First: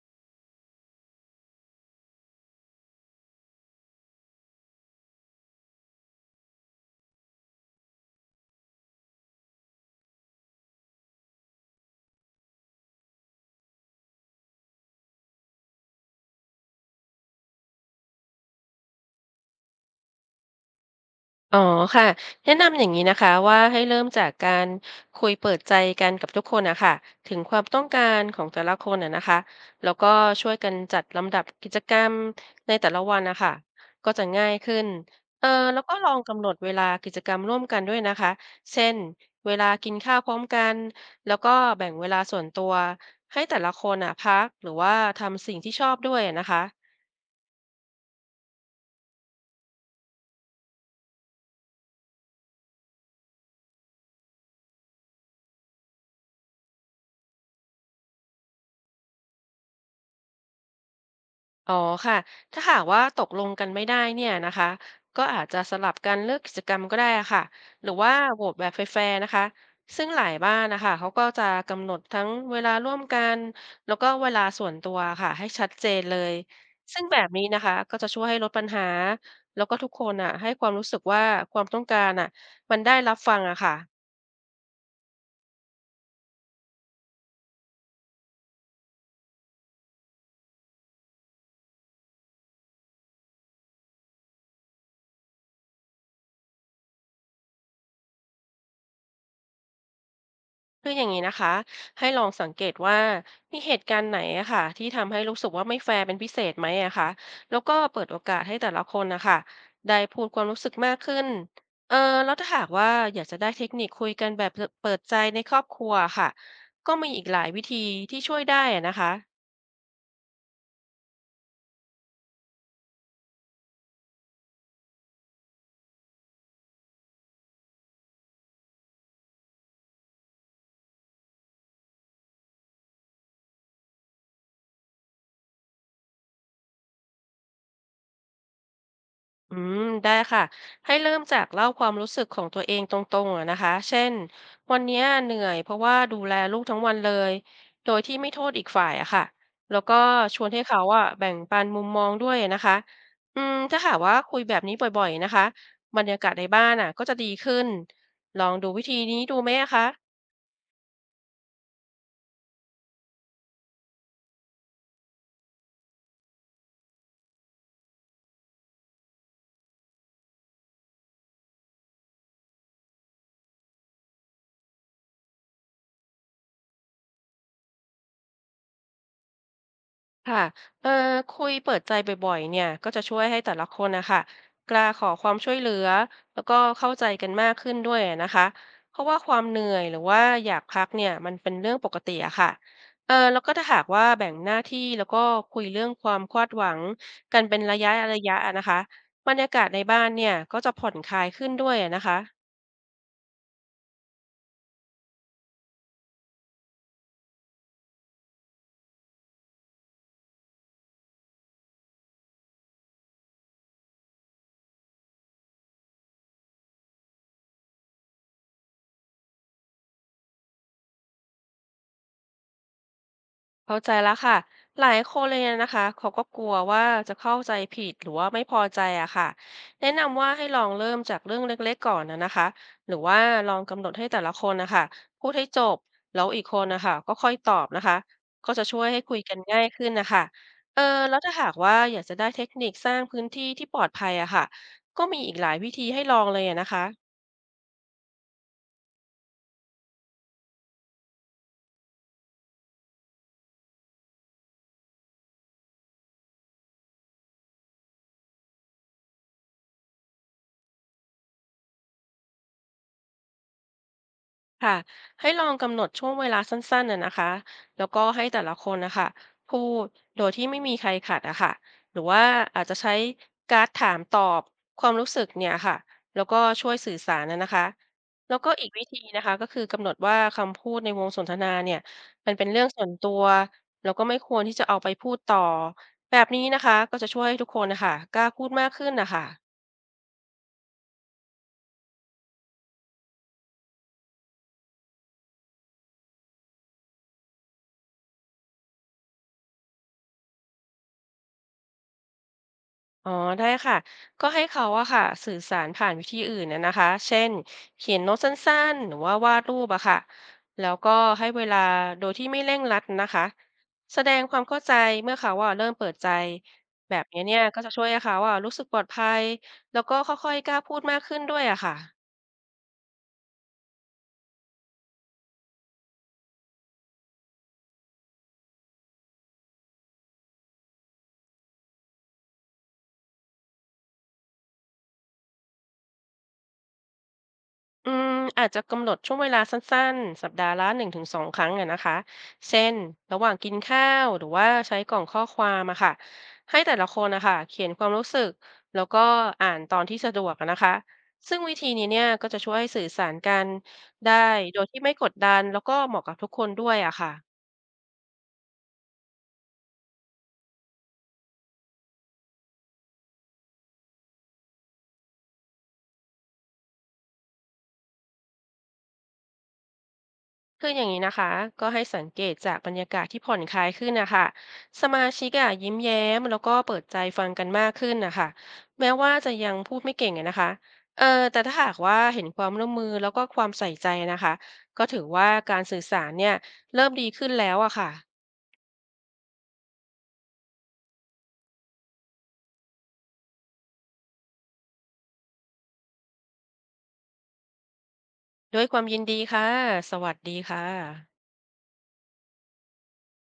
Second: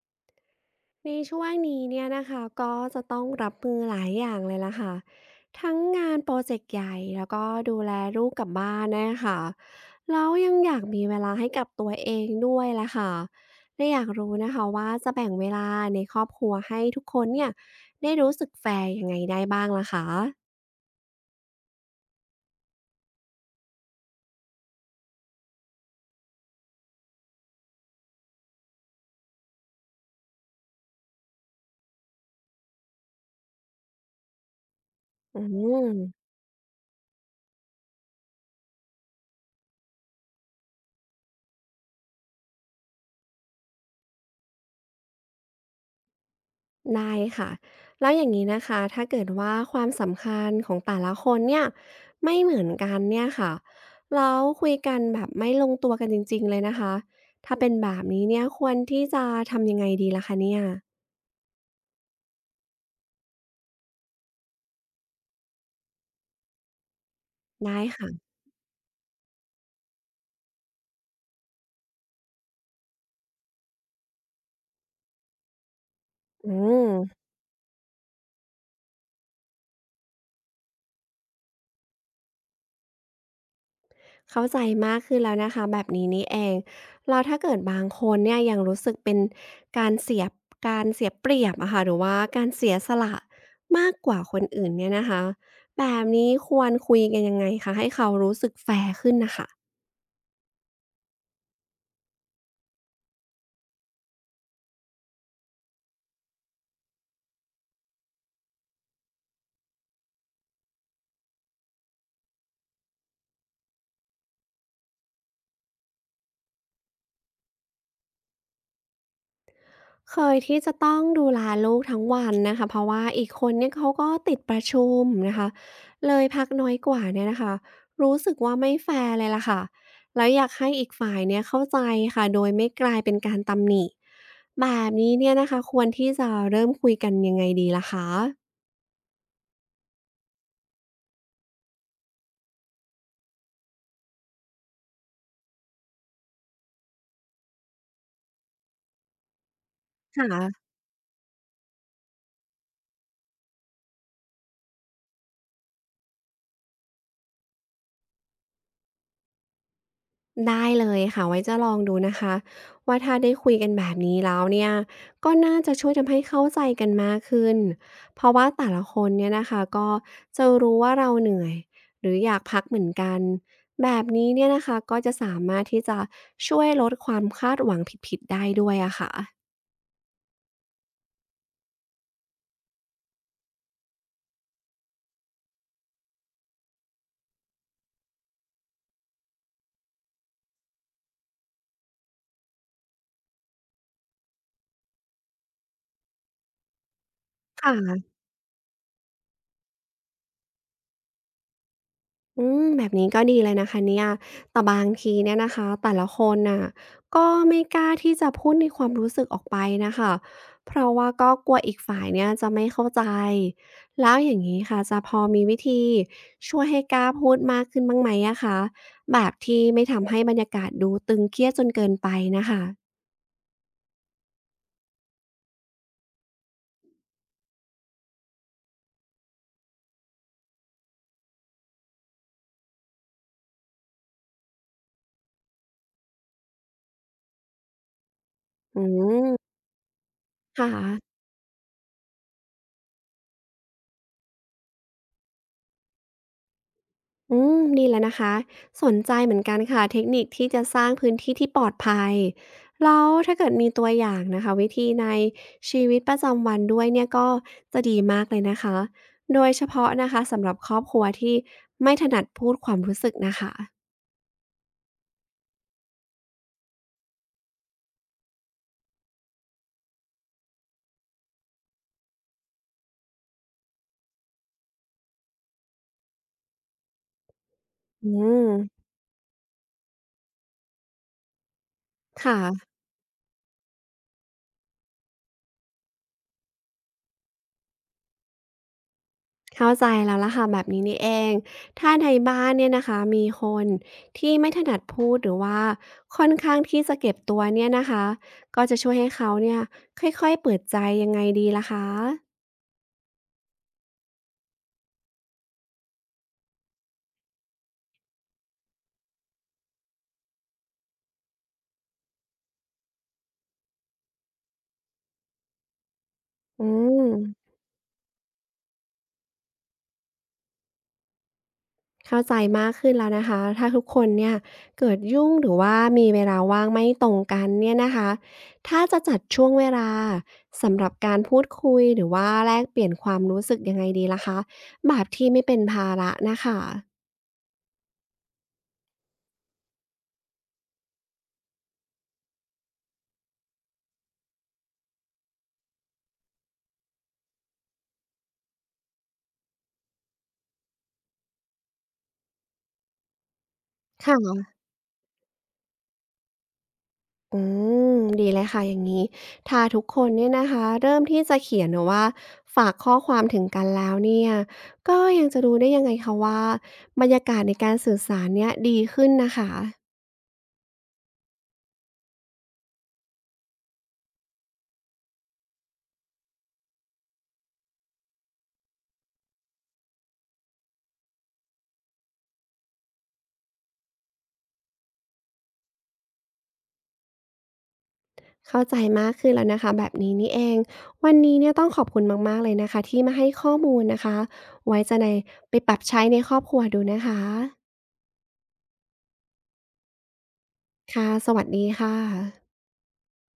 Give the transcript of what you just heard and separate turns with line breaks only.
ในช่วงนี้เนี่ยนะคะก็จะต้องรับมือหลายอย่างเลยล่ะค่ะทั้งงานโปรเจกต์ใหญ่แล้วก็ดูแลลูกกับบ้านนะคะแล้วยังอยากมีเวลาให้กับตัวเองด้วยล่ะค่ะและอยากรู้นะคะว่าจะแบ่งเวลาในครอบครัวให้ทุกคนเนี่ยได้รู้สึกแฟร์ยังไงได้บ้างล่ะคะ
อ๋อค่ะแนะนำอย่างนี้นะคะว่าให้เริ่มจากการคุยเปิดใจกันกับทุกคนนะคะถึงความต้องการของแต่ละคนนะคะแล้วก็ช่วยกันจัดลำดับกิจกรรมในแต่ละวันนะคะก็จะง่ายขึ้น
อื
แล้วก็
ม
ลองกำหนดเวลากิจกรรมร่วมกันด้วยนะคะเช่นเวลากินข้าวพร้อมกันแล้วก็แบ่งเวลาส่วนตัวให้แต่ละคนอ่ะพักหรือว่าทำสิ่งที่ชอบด้วยนะคะ
ได้ค่ะแล้วอย่างนี้นะคะถ้าเกิดว่าความสำคัญของแต่ละคนเนี่ยไม่เหมือนกันเนี่ยค่ะแล้วคุยกันแบบไม่ลงตัวกันจริงๆเลยนะคะถ้าเป็นแบบนี้เนี่ยควรที่จะทำยังไงดีล่ะคะเนี่ย
อ๋อค่ะถ้าหากว่าตกลงกันไม่ได้เนี่ยนะคะก็อาจจะสลับกันเลือกกิจกรรมก็ได้อะค่ะ
ได้
หรือว่า
ค่ะ
โหวตแบบแฟร์ๆนะคะซึ่งหลายบ้านนะคะเขาก็จะกำหนดทั้งเวลาร่วมกัน แล้วก็เวลาส่วนตัวค่ะให้ชัดเจนเลย
อืม
ซึ่งแบบนี้นะคะก็จะช่วยให้ลดปัญหา แล้วก็ทุกคนอ่ะให้ความรู้สึกว่าความต้องการอ่ะมันได้รับฟังอะค่ะ
เข้าใจมากขึ้นแล้วนะคะแบบนี้นี่เองแล้วถ้าเกิดบางคนเนี่ยยังรู้สึกเป็นการเสียการเสียเปรียบอะค่ะหรือว่าการเสียสละมากกว่าคนอื่นเนี่ยนะคะแบบนี้ควรคุยกันยังไงคะให้เขารู้สึกแฟร์ขึ้นน่ะค่ะ
คืออย่างนี้นะคะให้ลองสังเกตว่ามีเหตุการณ์ไหนอะค่ะที่ทำให้รู้สึกว่าไม่แฟร์เป็นพิเศษไหมอะค่ะแล้วก็เปิดโอกาสให้แต่ละคนนะคะได้พูดความรู้สึกมากขึ้นเออแล้วถ้าหากว่าอยากจะได้เทคนิคคุยกันแบบเปิดใจในครอบครัวค่ะก็มีอีกหลายวิธีที่ช่วยได้อะนะคะ
เคยที่จะต้องดูแลลูกทั้งวันนะคะเพราะว่าอีกคนเนี่ยเขาก็ติดประชุมนะคะเลยพักน้อยกว่าเนี่ยนะคะรู้สึกว่าไม่แฟร์เลยล่ะค่ะแล้วอยากให้อีกฝ่ายเนี่ยเข้าใจค่ะโดยไม่กลายเป็นการตำหนิแบบนี้เนี่ยนะคะควรที่จะเริ่มคุยกันยังไงดีล่ะคะ
อืมได้ค่ะให้เริ่มจากเล่าความรู้สึกของตัวเองตรงๆอะนะคะเช่นวันเนี้ยเหนื่อยเพราะว่าดูแลลูกทั้งวันเลยโดยที่ไม่โทษอีกฝ่ายอะค่ะแล้วก็
ค
ชวนให้
่ะ
เขาอะแบ่งปันมุมมองด้วยนะคะอืมถ้าหากว่าคุยแบบนี้บ่อยๆนะคะบรรยากาศในบ้านอะก็จะดีขึ้นลองดูวิธีนี้ดูไหมอะคะ
ได้เลยค่ะไว้จะลองดูนะคะว่าถ้าได้คุยกันแบบนี้แล้วเนี่ยก็น่าจะช่วยทำให้เข้าใจกันมากขึ้นเพราะว่าแต่ละคนเนี่ยนะคะก็จะรู้ว่าเราเหนื่อยหรืออยากพักเหมือนกันแบบนี้เนี่ยนะคะก็จะสามารถที่จะช่วยลดความคาดหวังผิดๆได้ด้วยอะค่ะ
ค่ะเอ่อคุยเปิดใจบ่อยๆเนี่ยก็จะช่วยให้แต่ละคนนะคะกล้าขอความช่วยเหลือ แล้วก็เข้าใจกันมากขึ้นด้วยนะคะเพราะว่าความเหนื่อยหรือว่าอยากพักเนี่ยมันเป็นเรื่องปกติอะค่ะแล้วก็ถ้าหากว่าแบ่งหน้าที่แล้วก็คุยเรื่องความคาดหวังกันเป็น
ค
ระยะ
่ะ
ระยะอะนะคะบรรยากาศในบ้านเนี่ยก็จะผ่อนคลายขึ้นด้วยอะนะคะ
อืมแบบนี้ก็ดีเลยนะคะเนี่ยแต่บางทีเนี่ยนะคะแต่ละคนน่ะก็ไม่กล้าที่จะพูดในความรู้สึกออกไปนะคะ เพราะว่าก็กลัวอีกฝ่ายเนี่ยจะไม่เข้าใจ แล้วอย่างนี้ค่ะจะพอมีวิธีช่วยให้กล้าพูดมากขึ้นบ้างไหมอะคะแบบที่ไม่ทำให้บรรยากาศดูตึงเครียดจนเกินไปนะคะ
เข้าใจแล้วค่ะหลายคนเลยนะคะเขาก็กลัวว่าจะเข้าใจผิดหรือว่าไม่พอใจอะค่ะแนะนำว่าให้ลองเริ่มจากเรื่องเล็กๆก่อนนะคะหรือว่าลองกำหนดให้แต่ละคนนะคะพูดให้จบแล้วอีกคนนะคะก็ค่อยตอบนะคะก็จะช่
อื
วยให้คุยกั
ม
นง่ายขึ้นนะคะ
ค่ะ
เออแล้วถ้าหากว่าอยากจะได้เทคนิคสร้างพื้นที่ที่ปลอดภัยอะค่ะก็มีอีกหลายวิธีให้ลองเลยอะนะคะ
อืมดีแลวนะคะสนใจเหมือนกันค่ะเทคนิคที่จะสร้างพื้นที่ที่ปลอดภัยแล้วถ้าเกิดมีตัวอย่างนะคะวิธีในชีวิตประจำวันด้วยเนี่ยก็จะดีมากเลยนะคะโดยเฉพาะนะคะสำหรับครอบครัวที่ไม่ถนัดพูดความรู้สึกนะคะ
ค่ะให้ลองกำหนดช่วงเวลาสั้นๆน่ะนะคะแล้วก็ให้แต่ละคนนะคะพูดโดยที่ไม่มีใครขัดอะค่ะหรือว่าอาจจะใช้การ์ดถามตอบความรู้สึกเนี่ยค่ะแล้วก็ช่วยสื่อสารนะคะ
อื
แล้วก็
ม
อีกวิธีนะคะก็คือกำหนดว่าคำพูดในวงสนทนาเนี่ย
ค
มันเป็นเรื่อง
่ะ
ส่วนตัวแล้วก็ไม่ควรที่จะเอาไปพูดต่อแบบนี้นะคะก็จะช่วยให้ทุกคนนะคะกล้าพูดมากขึ้นนะคะ
เข้าใจแล้วล่ะค่ะแบบนี้นี่เองถ้าในบ้านเนี่ยนะคะมีคนที่ไม่ถนัดพูดหรือว่าค่อนข้างที่จะเก็บตัวเนี่ยนะคะก็จะช่วยให้เขาเนี่ยค่อยๆเปิดใจยังไงดีล่ะคะ
อ๋อได้ค่ะก็ให้เขาอะค่ะสื่อสารผ่านวิธีอื่นนะคะเช่นเขียนโน้ตสั้นๆหรือว่าวาดรูปอะค่ะแล้วก็ให้เวลาโดยที่ไม่เร่งรัดนะคะแสดงความเข้าใจเมื่อเขาว่าเริ่มเปิดใจ
อื
แบบ
ม
นี้เนี่ยก็จะช่วยให้เขาอะรู้สึกปลอดภัยแล้วก็ค่อยๆกล้าพูดมากขึ้นด้วยอะค่ะ
เข้าใจมากขึ้นแล้วนะคะถ้าทุกคนเนี่ยเกิดยุ่งหรือว่ามีเวลาว่างไม่ตรงกันเนี่ยนะคะถ้าจะจัดช่วงเวลาสำหรับการพูดคุยหรือว่าแลกเปลี่ยนความรู้สึกยังไงดีล่ะคะแบบที่ไม่เป็นภาระนะคะ
อืมอาจจะกำหนดช่วงเวลาสั้นๆ สัปดาห์ละ1-2ครั้งอะนะคะเช่น ระหว่างกินข้าว หรือว่าใช้กล่องข้อความอะค่ะให้แต่ละคนนะคะเขียนความรู้สึก แล้วก็อ่านตอนที่สะดวกอะนะคะซึ่งวิธีนี้เนี่ยก็จะช่วยให้สื่อสารกันได้
ค่ะ
โดยที่ไม่กดดัน แล้วก็เหมาะกับทุกคนด้วยอะค่ะ
อืมดีเลยค่ะอย่างนี้ถ้าทุกคนเนี่ยนะคะเริ่มที่จะเขียนนะว่าฝากข้อความถึงกันแล้วเนี่ยก็ยังจะรู้ได้ยังไงคะว่าบรรยากาศในการสื่อสารเนี่ยดีขึ้นนะคะ
คืออย่างนี้นะคะก็ให้สังเกตจากบรรยากาศที่ผ่อนคลายขึ้นนะคะสมาชิกอะยิ้มแย้มแล้วก็เปิดใจฟังกันมากขึ้นนะคะแม้ว่าจะยังพูดไม่เก่งอะนะคะเออแต่ถ้าหากว่าเห็นความร่วมมือแล้วก็ความใส่ใจนะคะก็ถือว่าการสื่อสารเนี่ยเริ่มดีขึ้นแล้วอะค่ะ
เข้าใจมากขึ้นแล้วนะคะแบบนี้นี่เองวันนี้เนี่ยต้องขอบคุณมากๆเลยนะคะที่มาให้ข้อมูลนะคะไว้จะในไปปรับใช้ในครอบครัวดูนะคะ
ด้วยความยินดีค่ะสวัสดีค่ะ
ค่ะสวัสดีค่ะ